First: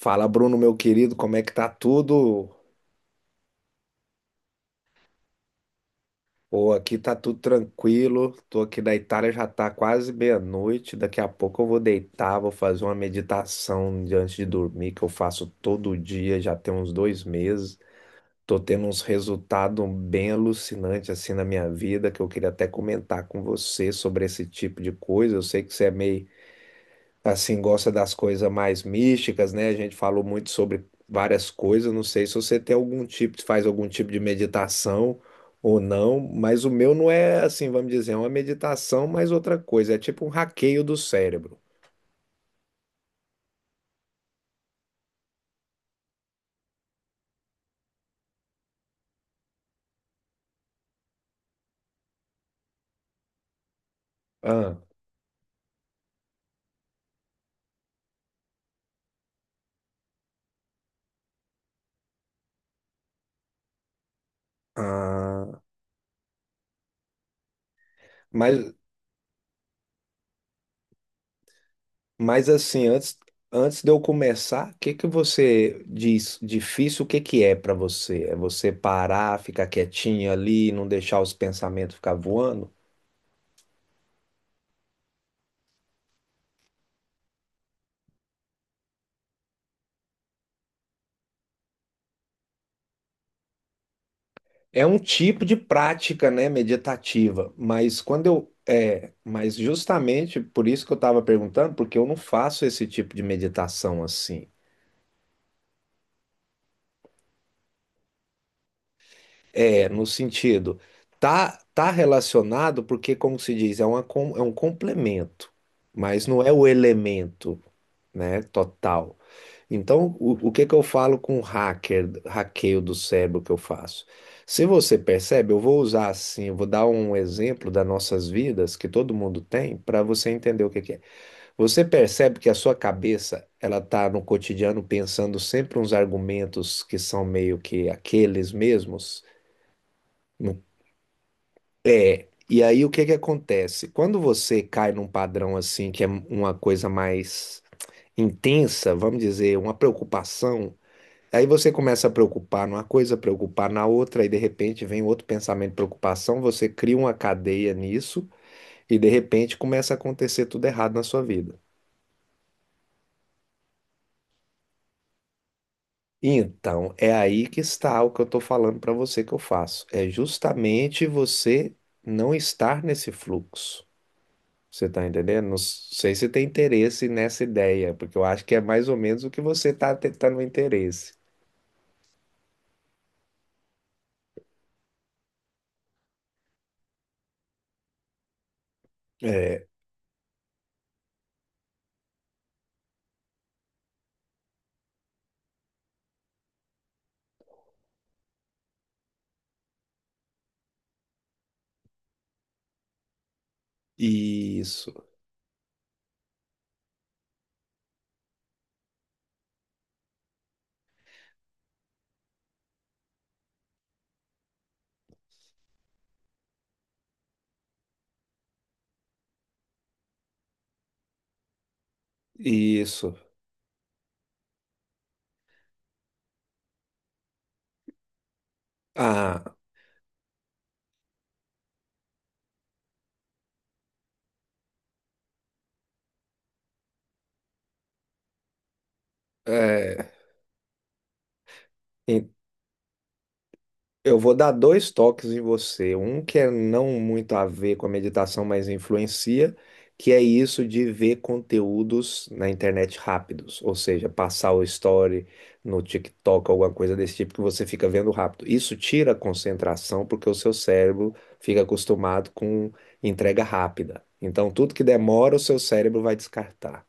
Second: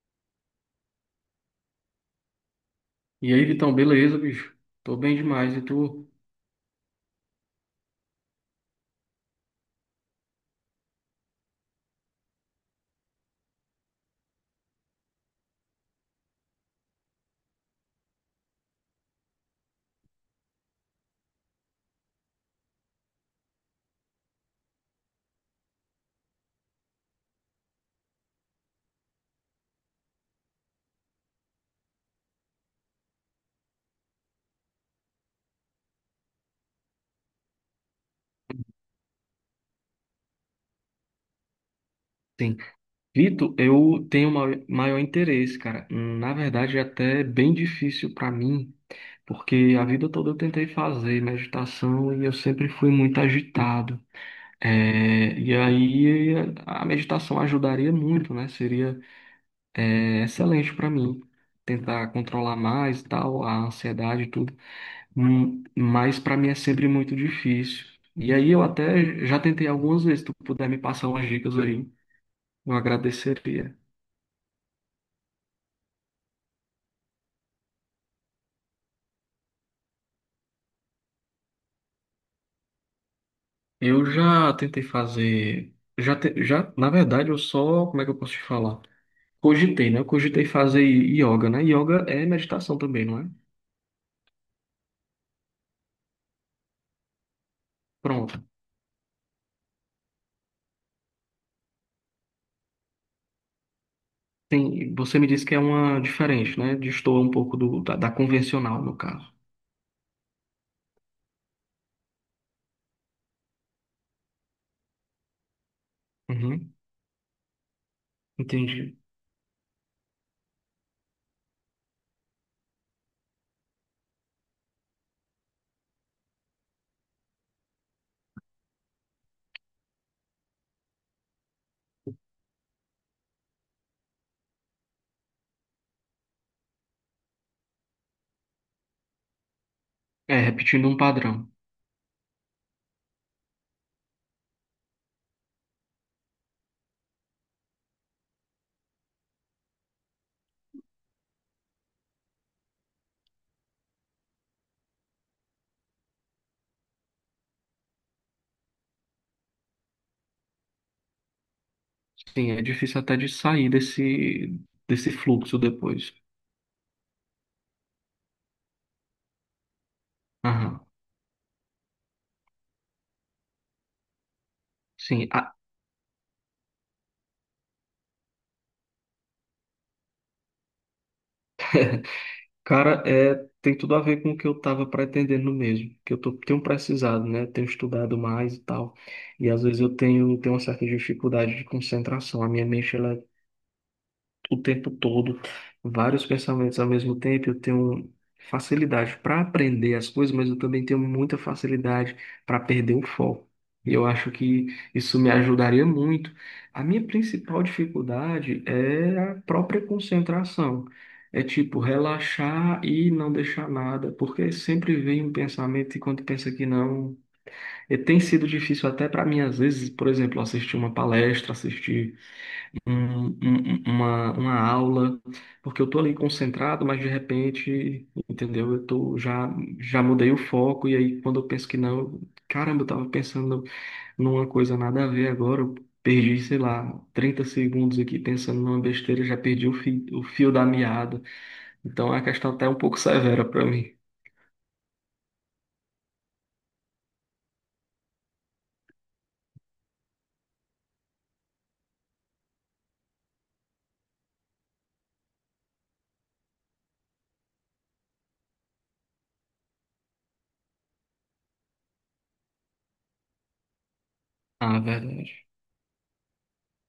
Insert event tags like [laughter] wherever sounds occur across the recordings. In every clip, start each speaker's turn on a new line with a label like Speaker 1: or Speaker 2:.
Speaker 1: Fala, Bruno, meu querido, como é que tá tudo?
Speaker 2: E aí, Vitão, beleza, bicho? Tô bem demais, e tu?
Speaker 1: Pô, aqui tá tudo tranquilo. Tô aqui na Itália, já tá quase meia-noite. Daqui a pouco eu vou deitar, vou fazer uma meditação antes de dormir, que eu faço todo dia, já tem uns 2 meses. Tô tendo uns resultados bem alucinantes assim na minha vida, que eu queria até comentar com você sobre esse tipo de coisa. Eu sei que você é meio assim, gosta das coisas mais místicas, né? A gente falou muito sobre várias coisas. Não sei se você tem algum tipo, faz algum tipo de meditação ou não, mas o meu não é assim, vamos dizer, é uma meditação, mas outra coisa. É tipo um hackeio do cérebro.
Speaker 2: Sim. Vitor, maior interesse, cara. Na verdade, é até bem difícil pra mim, porque a vida toda eu tentei fazer meditação e eu sempre fui muito agitado.
Speaker 1: Ah,
Speaker 2: E aí a meditação ajudaria muito, né? Seria, excelente pra mim tentar controlar mais, e tal, a ansiedade e tudo.
Speaker 1: ah,
Speaker 2: Mas para mim é sempre muito difícil. E aí
Speaker 1: mas,
Speaker 2: eu até já tentei algumas vezes, se tu puder me passar umas dicas aí,
Speaker 1: mas
Speaker 2: eu
Speaker 1: assim,
Speaker 2: agradeceria.
Speaker 1: antes de eu começar, o que que você diz difícil? O que que é para você? É você parar, ficar quietinho ali, não deixar os pensamentos ficar voando?
Speaker 2: Eu já tentei fazer, na verdade, eu só, como é que eu posso te falar? Cogitei, né? Eu cogitei fazer yoga, né? Yoga é meditação também, não é?
Speaker 1: É um tipo de prática, né, meditativa, mas
Speaker 2: Pronto.
Speaker 1: mas justamente por isso que eu estava perguntando, porque eu não faço esse tipo de meditação assim.
Speaker 2: Tem, você me disse que é uma diferente, né? Destoa um pouco da convencional, no caso.
Speaker 1: É, no sentido, tá relacionado porque, como se diz, é um complemento, mas não é o
Speaker 2: Uhum,
Speaker 1: elemento, né,
Speaker 2: entendi.
Speaker 1: total. Então, o que que eu falo com hacker, hackeio do cérebro que eu faço? Se você percebe, eu vou usar assim, eu vou dar um exemplo das nossas vidas que todo mundo tem para você entender o que que é. Você percebe que a sua cabeça, ela tá no cotidiano pensando sempre uns argumentos que são meio que aqueles mesmos?
Speaker 2: É,
Speaker 1: No-
Speaker 2: repetindo um padrão.
Speaker 1: E aí o que que acontece? Quando você cai num padrão assim, que é uma coisa mais intensa, vamos dizer, uma preocupação. Aí você começa a preocupar numa coisa, preocupar na outra, e de repente vem outro pensamento de preocupação, você cria uma cadeia nisso, e de repente começa a acontecer tudo errado na sua vida.
Speaker 2: Sim, é difícil até de sair desse fluxo depois.
Speaker 1: Então, é aí que está o que eu estou falando para você que eu faço. É
Speaker 2: Aham.
Speaker 1: justamente você não estar nesse fluxo. Você está
Speaker 2: Sim,
Speaker 1: entendendo?
Speaker 2: a,
Speaker 1: Não sei se tem interesse nessa ideia, porque eu acho que é mais ou menos o que você está tentando interesse.
Speaker 2: Cara, tem tudo a ver com o que eu estava pretendendo mesmo, que tenho precisado, né? Tenho estudado mais e tal. E às
Speaker 1: É,
Speaker 2: vezes tenho uma certa dificuldade de concentração. A minha mente, ela o tempo todo, vários pensamentos ao mesmo tempo. Eu tenho facilidade para aprender as coisas, mas eu também tenho muita facilidade para perder o foco. E eu acho que
Speaker 1: isso,
Speaker 2: isso me ajudaria muito. A minha principal dificuldade é a própria concentração. É tipo relaxar e não deixar nada, porque sempre vem um pensamento e quando pensa que não, e tem sido difícil até para mim às vezes, por exemplo, assistir uma palestra, assistir
Speaker 1: isso.
Speaker 2: uma aula, porque eu tô ali concentrado, mas de repente, entendeu?
Speaker 1: Ah,
Speaker 2: Já mudei o foco, e aí quando eu penso que não, caramba, eu tava pensando numa coisa nada a ver agora, eu perdi, sei lá, 30 segundos aqui pensando numa besteira, já perdi
Speaker 1: é.
Speaker 2: o fio da meada. Então a questão até é um pouco [laughs] severa para mim.
Speaker 1: Eu vou dar dois toques em você. Um que é não muito a ver com a meditação, mas influencia, que é isso de ver conteúdos na internet rápidos, ou seja, passar o story no TikTok, alguma coisa desse tipo que você fica vendo rápido. Isso tira a concentração porque o seu cérebro fica acostumado com entrega rápida. Então, tudo
Speaker 2: Ah,
Speaker 1: que demora, o
Speaker 2: verdade.
Speaker 1: seu cérebro vai descartar.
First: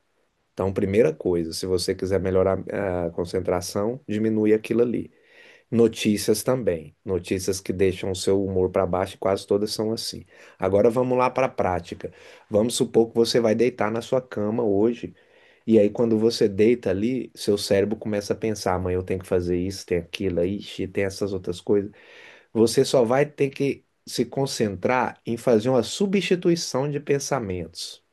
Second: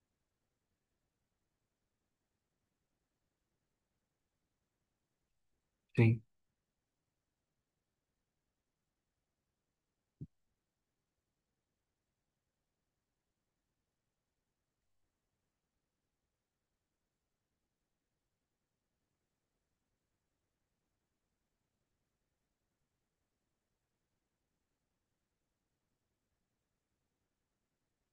Speaker 1: Então, primeira coisa, se você quiser melhorar a concentração, diminui aquilo ali.
Speaker 2: Sim.
Speaker 1: Notícias também. Notícias que deixam o seu humor para baixo, e quase todas são assim. Agora vamos lá para a prática. Vamos supor que você vai deitar na sua cama hoje, e aí quando você deita ali, seu cérebro começa a pensar: amanhã eu tenho que fazer isso, tem aquilo, ixi, tem essas outras coisas. Você só vai ter que se concentrar em fazer uma substituição de pensamentos.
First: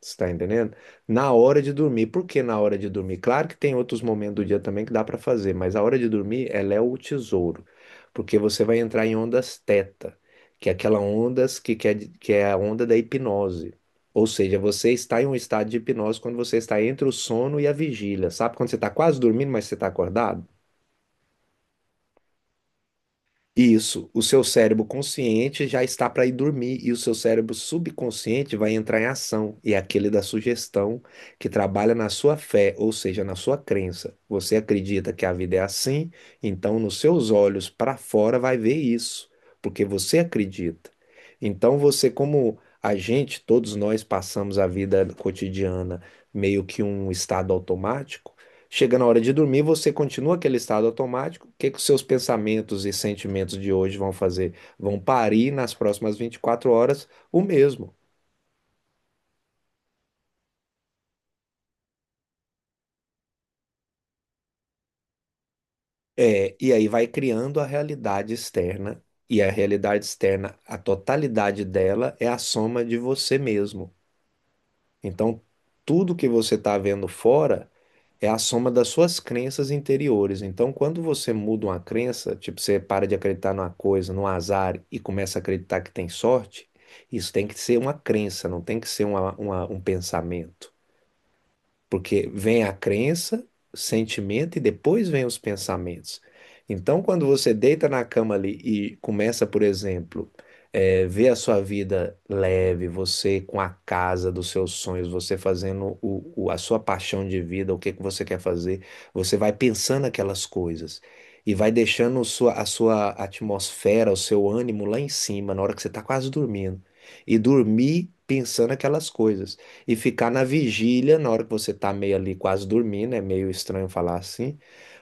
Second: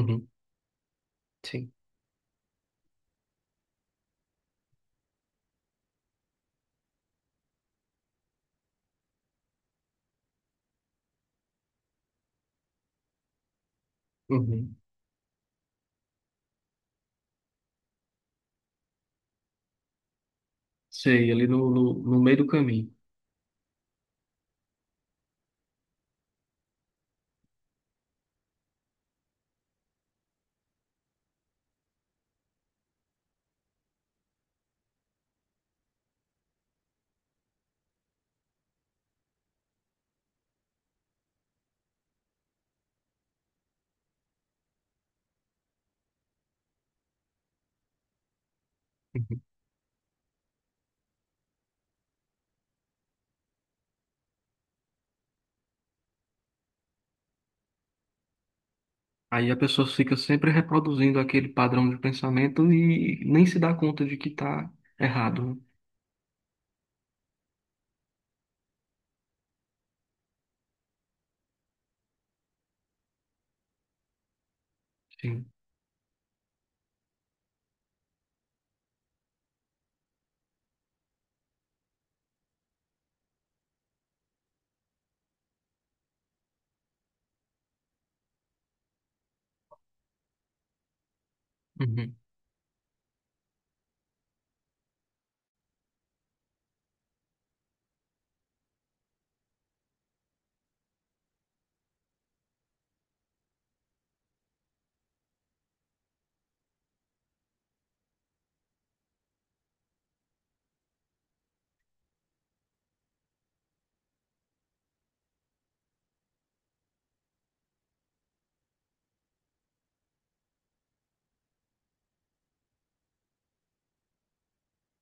Speaker 1: Você está entendendo? Na hora
Speaker 2: Sim.
Speaker 1: de dormir. Por que na hora de dormir? Claro que tem outros momentos do dia também que dá para fazer, mas a hora de dormir, ela é o tesouro, porque você vai entrar em ondas teta, que é aquela ondas que é a onda da hipnose. Ou seja,
Speaker 2: Uhum.
Speaker 1: você está em um estado de hipnose quando você está entre o sono e a vigília. Sabe quando você está quase dormindo, mas você está acordado?
Speaker 2: Sei, ali no meio do caminho.
Speaker 1: Isso, o seu cérebro consciente já está para ir dormir e o seu cérebro subconsciente vai entrar em ação, e é aquele da sugestão que trabalha na sua fé, ou seja, na sua crença. Você acredita que a vida é assim, então nos seus olhos para fora vai ver isso, porque você acredita. Então você, como a gente, todos nós passamos a vida cotidiana meio que um estado automático. Chega na hora de dormir, você continua aquele estado automático. O que que os seus pensamentos e sentimentos de hoje vão fazer? Vão parir nas próximas 24 horas o mesmo.
Speaker 2: Aí a pessoa fica sempre reproduzindo aquele padrão de pensamento e nem se dá conta de que está errado, né?
Speaker 1: É, e aí vai criando a realidade externa. E a realidade externa, a totalidade dela é a soma de você mesmo. Então,
Speaker 2: Sim.
Speaker 1: tudo que você está vendo fora é a soma das suas crenças interiores. Então, quando você muda uma crença, tipo, você para de acreditar numa coisa, num azar, e começa a acreditar que tem sorte, isso tem que ser uma crença, não tem que ser um pensamento.
Speaker 2: Uhum.
Speaker 1: Porque vem a crença, sentimento e depois vem os pensamentos. Então, quando você deita na cama ali e começa, por exemplo, ver a sua vida leve, você com a casa dos seus sonhos, você fazendo a sua paixão de vida, o que que você quer fazer, você vai pensando aquelas coisas e vai deixando a sua atmosfera, o seu ânimo lá em cima, na hora que você está quase dormindo. E dormir pensando aquelas coisas. E ficar na vigília, na hora que você tá meio ali quase dormindo, é meio estranho falar assim,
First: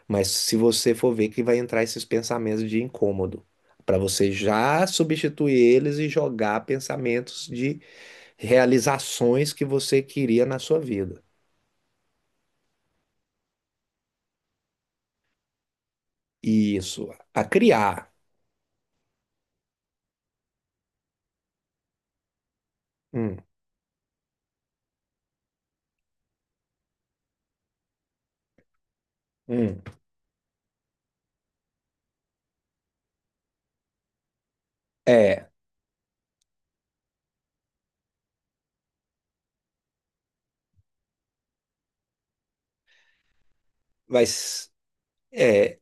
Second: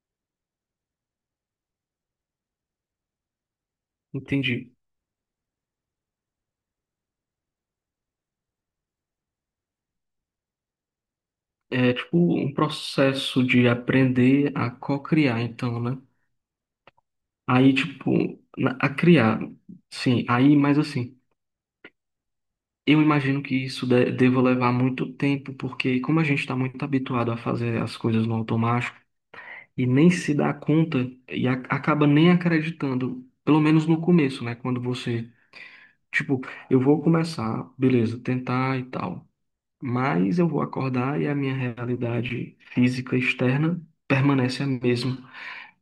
Speaker 1: mas se você for ver que vai entrar esses pensamentos de incômodo, para você
Speaker 2: Entendi.
Speaker 1: já substituir eles e jogar pensamentos de realizações que você queria na sua vida.
Speaker 2: É tipo um processo de aprender a co-criar, então, né?
Speaker 1: Isso, a
Speaker 2: Aí, tipo,
Speaker 1: criar.
Speaker 2: a criar, sim. Aí, mas assim, eu
Speaker 1: Hum,
Speaker 2: imagino que isso deva levar muito tempo, porque como a gente está muito habituado a fazer as coisas no automático
Speaker 1: hum.
Speaker 2: e nem se dá conta e acaba nem acreditando, pelo menos no começo, né? Quando você...
Speaker 1: É,
Speaker 2: Tipo, eu vou começar, beleza, tentar e tal. Mas eu vou acordar e a minha realidade física externa permanece a
Speaker 1: mas
Speaker 2: mesma.
Speaker 1: é,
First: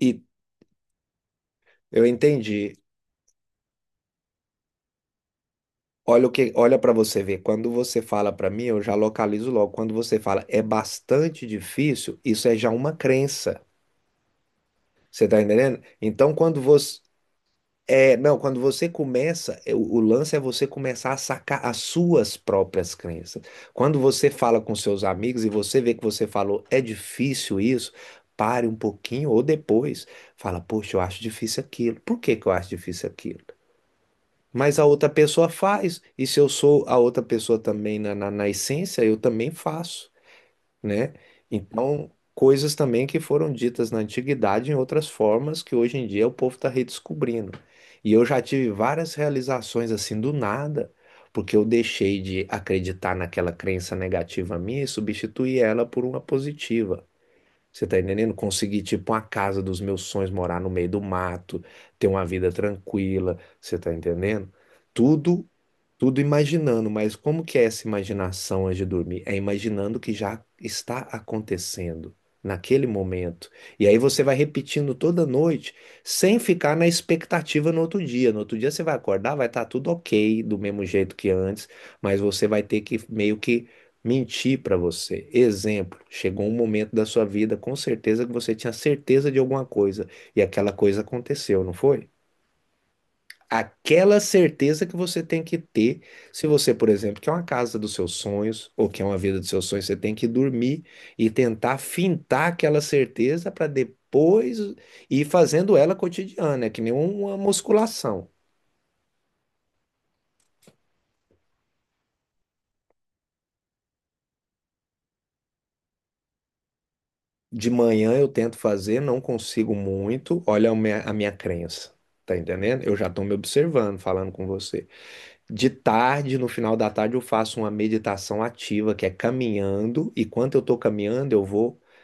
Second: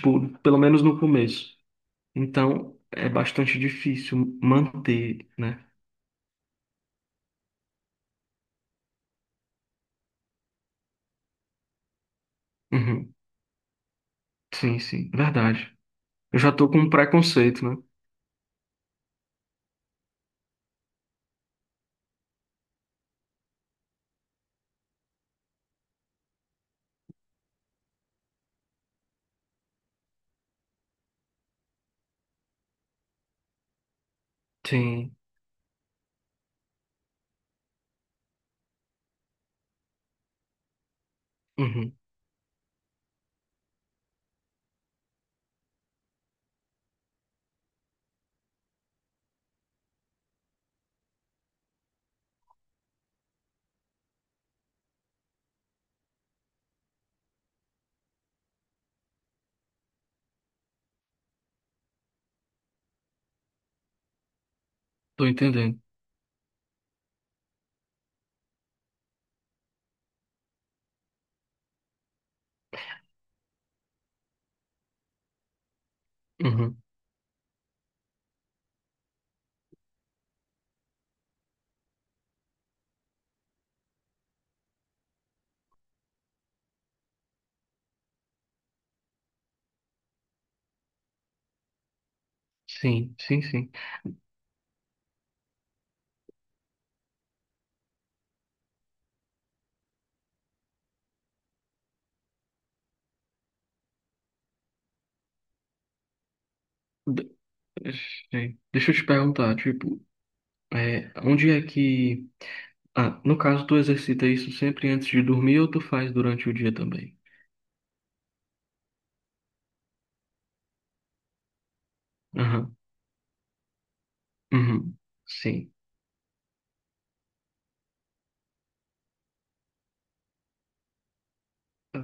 Speaker 1: e
Speaker 2: pelo menos no começo.
Speaker 1: eu entendi.
Speaker 2: Então, é bastante difícil manter, né?
Speaker 1: Olha o que, olha para você ver. Quando você fala para mim, eu já localizo logo. Quando você fala é bastante difícil, isso é já uma
Speaker 2: Uhum.
Speaker 1: crença.
Speaker 2: Sim,
Speaker 1: Você tá
Speaker 2: verdade.
Speaker 1: entendendo? Então,
Speaker 2: Eu já
Speaker 1: quando
Speaker 2: tô com um
Speaker 1: você
Speaker 2: preconceito, né?
Speaker 1: é, não, quando você começa, é, o lance é você começar a sacar as suas próprias crenças. Quando você fala com seus amigos e você vê que você falou é difícil isso, pare um pouquinho ou depois fala, poxa, eu acho difícil aquilo. Por que que eu acho difícil aquilo? Mas a outra
Speaker 2: Sim.
Speaker 1: pessoa faz. E se eu sou a outra pessoa também na essência, eu também faço, né?
Speaker 2: Uhum.
Speaker 1: Então, coisas também que foram ditas na antiguidade em outras formas que hoje em dia o povo está redescobrindo. E eu já tive várias realizações assim do nada, porque eu deixei de acreditar naquela crença negativa minha e substituí ela por uma positiva. Você tá entendendo? Conseguir, tipo, uma casa dos meus sonhos, morar no meio do mato, ter uma vida tranquila, você tá entendendo?
Speaker 2: Tô
Speaker 1: Tudo
Speaker 2: entendendo.
Speaker 1: Tudo imaginando, mas como que é essa imaginação antes de dormir? É imaginando o que já está acontecendo naquele momento. E aí você vai repetindo toda noite, sem ficar
Speaker 2: Uhum.
Speaker 1: na expectativa no outro dia. No outro dia você vai acordar, vai estar tudo ok, do mesmo jeito que antes, mas você vai ter que meio que mentir para você. Exemplo, chegou um momento da sua vida, com certeza que você tinha certeza de alguma coisa, e aquela coisa aconteceu, não foi?
Speaker 2: Sim, sim.
Speaker 1: Aquela certeza que você tem que ter, se você, por exemplo, quer uma casa dos seus sonhos ou quer uma vida dos seus sonhos, você tem que dormir e tentar fintar aquela certeza para depois ir fazendo ela cotidiana, é que nem
Speaker 2: De-
Speaker 1: uma
Speaker 2: eh,
Speaker 1: musculação.
Speaker 2: sei. Deixa eu te perguntar, tipo, é, onde é que... Ah, no caso, tu exercita isso sempre antes de dormir ou tu faz durante o dia também?
Speaker 1: De manhã eu tento fazer, não consigo muito, olha a minha crença. Tá
Speaker 2: Aham,
Speaker 1: entendendo? Eu já estou me observando, falando com você.
Speaker 2: uhum,
Speaker 1: De
Speaker 2: sim.
Speaker 1: tarde, no final da tarde, eu faço uma meditação ativa, que é caminhando, e quando eu estou caminhando, eu vou
Speaker 2: Tá.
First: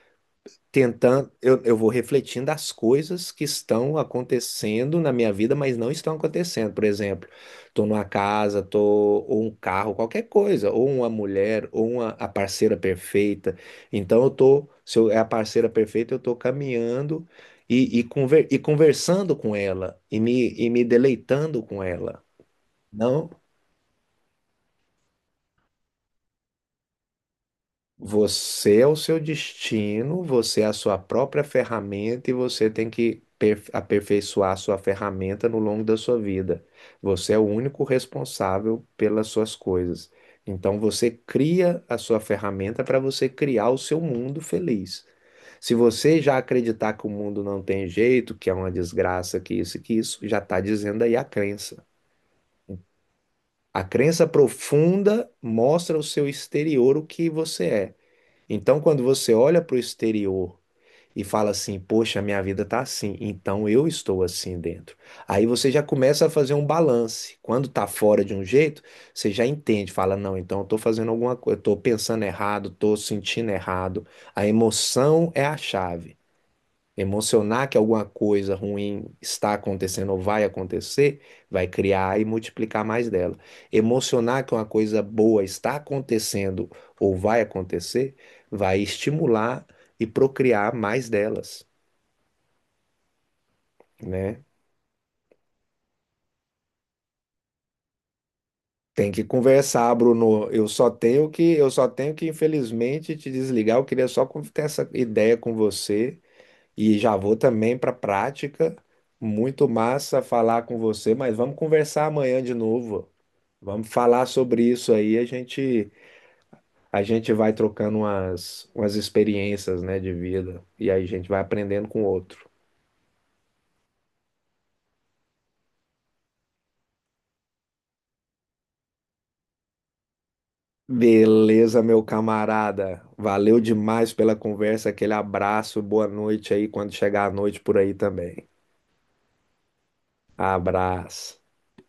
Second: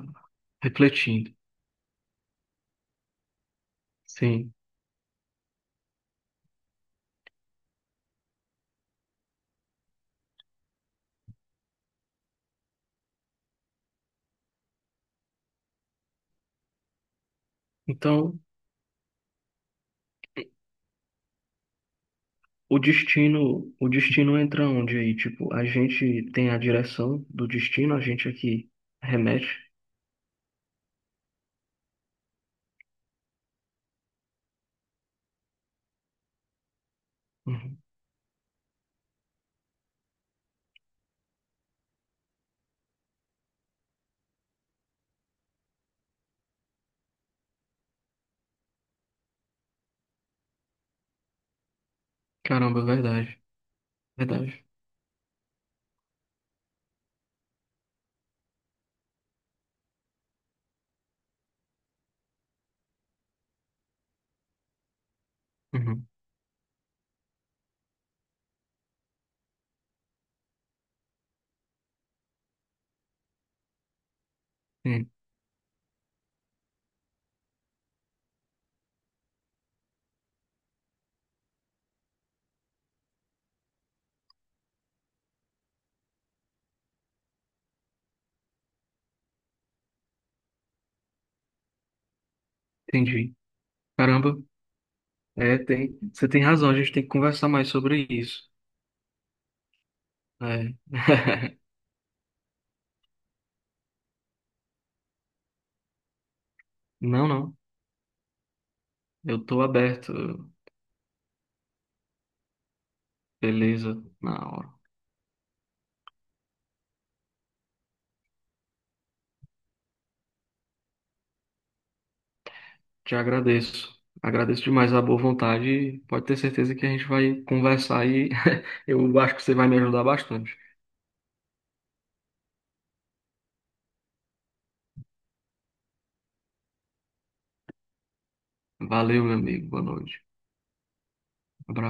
Speaker 1: tentando,
Speaker 2: Refletindo,
Speaker 1: eu vou refletindo as coisas que estão
Speaker 2: sim.
Speaker 1: acontecendo na minha vida, mas não estão acontecendo. Por exemplo, estou numa casa, tô, ou um carro, qualquer coisa, ou uma mulher, ou uma, a parceira perfeita. Então eu tô, se eu, é a parceira perfeita, eu tô caminhando e, e,
Speaker 2: Então,
Speaker 1: conver, e conversando com ela, e me deleitando com ela. Não,
Speaker 2: o destino entra onde aí? Tipo, a gente tem a direção do destino, a gente aqui
Speaker 1: você é o seu
Speaker 2: remete.
Speaker 1: destino, você é a sua própria ferramenta e você tem que aperfeiçoar a sua ferramenta no longo da sua vida. Você é o
Speaker 2: Uhum.
Speaker 1: único responsável pelas suas coisas. Então você cria a sua ferramenta para você criar o seu mundo feliz. Se você já acreditar que o mundo não tem jeito, que é uma desgraça, que isso, e que isso, já está dizendo aí a crença.
Speaker 2: Caramba,
Speaker 1: A crença
Speaker 2: verdade.
Speaker 1: profunda mostra o seu exterior, o que você é. Então, quando você olha para o exterior e fala assim, poxa, minha vida tá assim, então eu estou assim dentro. Aí você já
Speaker 2: Uhum.
Speaker 1: começa a fazer um balance. Quando tá fora de um jeito, você já entende, fala, não, então eu tô fazendo alguma coisa, eu tô pensando errado, tô sentindo errado. A
Speaker 2: É,
Speaker 1: emoção é a chave. Emocionar que alguma coisa ruim está acontecendo ou vai acontecer, vai criar e multiplicar mais dela. Emocionar que uma coisa boa está acontecendo ou vai acontecer, vai estimular e procriar mais delas,
Speaker 2: entendi. Caramba,
Speaker 1: né?
Speaker 2: é, tem, você tem razão, a gente tem que conversar mais sobre isso.
Speaker 1: Tem que conversar, Bruno.
Speaker 2: É. [laughs]
Speaker 1: Eu só tenho que, infelizmente, te desligar. Eu queria só ter essa ideia com você e já
Speaker 2: Não,
Speaker 1: vou
Speaker 2: não,
Speaker 1: também para a prática.
Speaker 2: eu tô
Speaker 1: Muito
Speaker 2: aberto,
Speaker 1: massa falar com você, mas vamos conversar amanhã de novo. Vamos
Speaker 2: beleza,
Speaker 1: falar
Speaker 2: na
Speaker 1: sobre
Speaker 2: hora.
Speaker 1: isso aí, a gente vai trocando umas, umas experiências, né, de vida e aí a gente vai aprendendo com o outro.
Speaker 2: Te agradeço. Agradeço demais a boa vontade. E pode ter certeza que a gente vai conversar e [laughs] eu acho que você vai me ajudar bastante.
Speaker 1: Beleza, meu camarada. Valeu demais pela conversa, aquele abraço, boa noite aí quando chegar a noite por aí também.
Speaker 2: Valeu, meu amigo. Boa noite.
Speaker 1: Abraço.
Speaker 2: Abraço.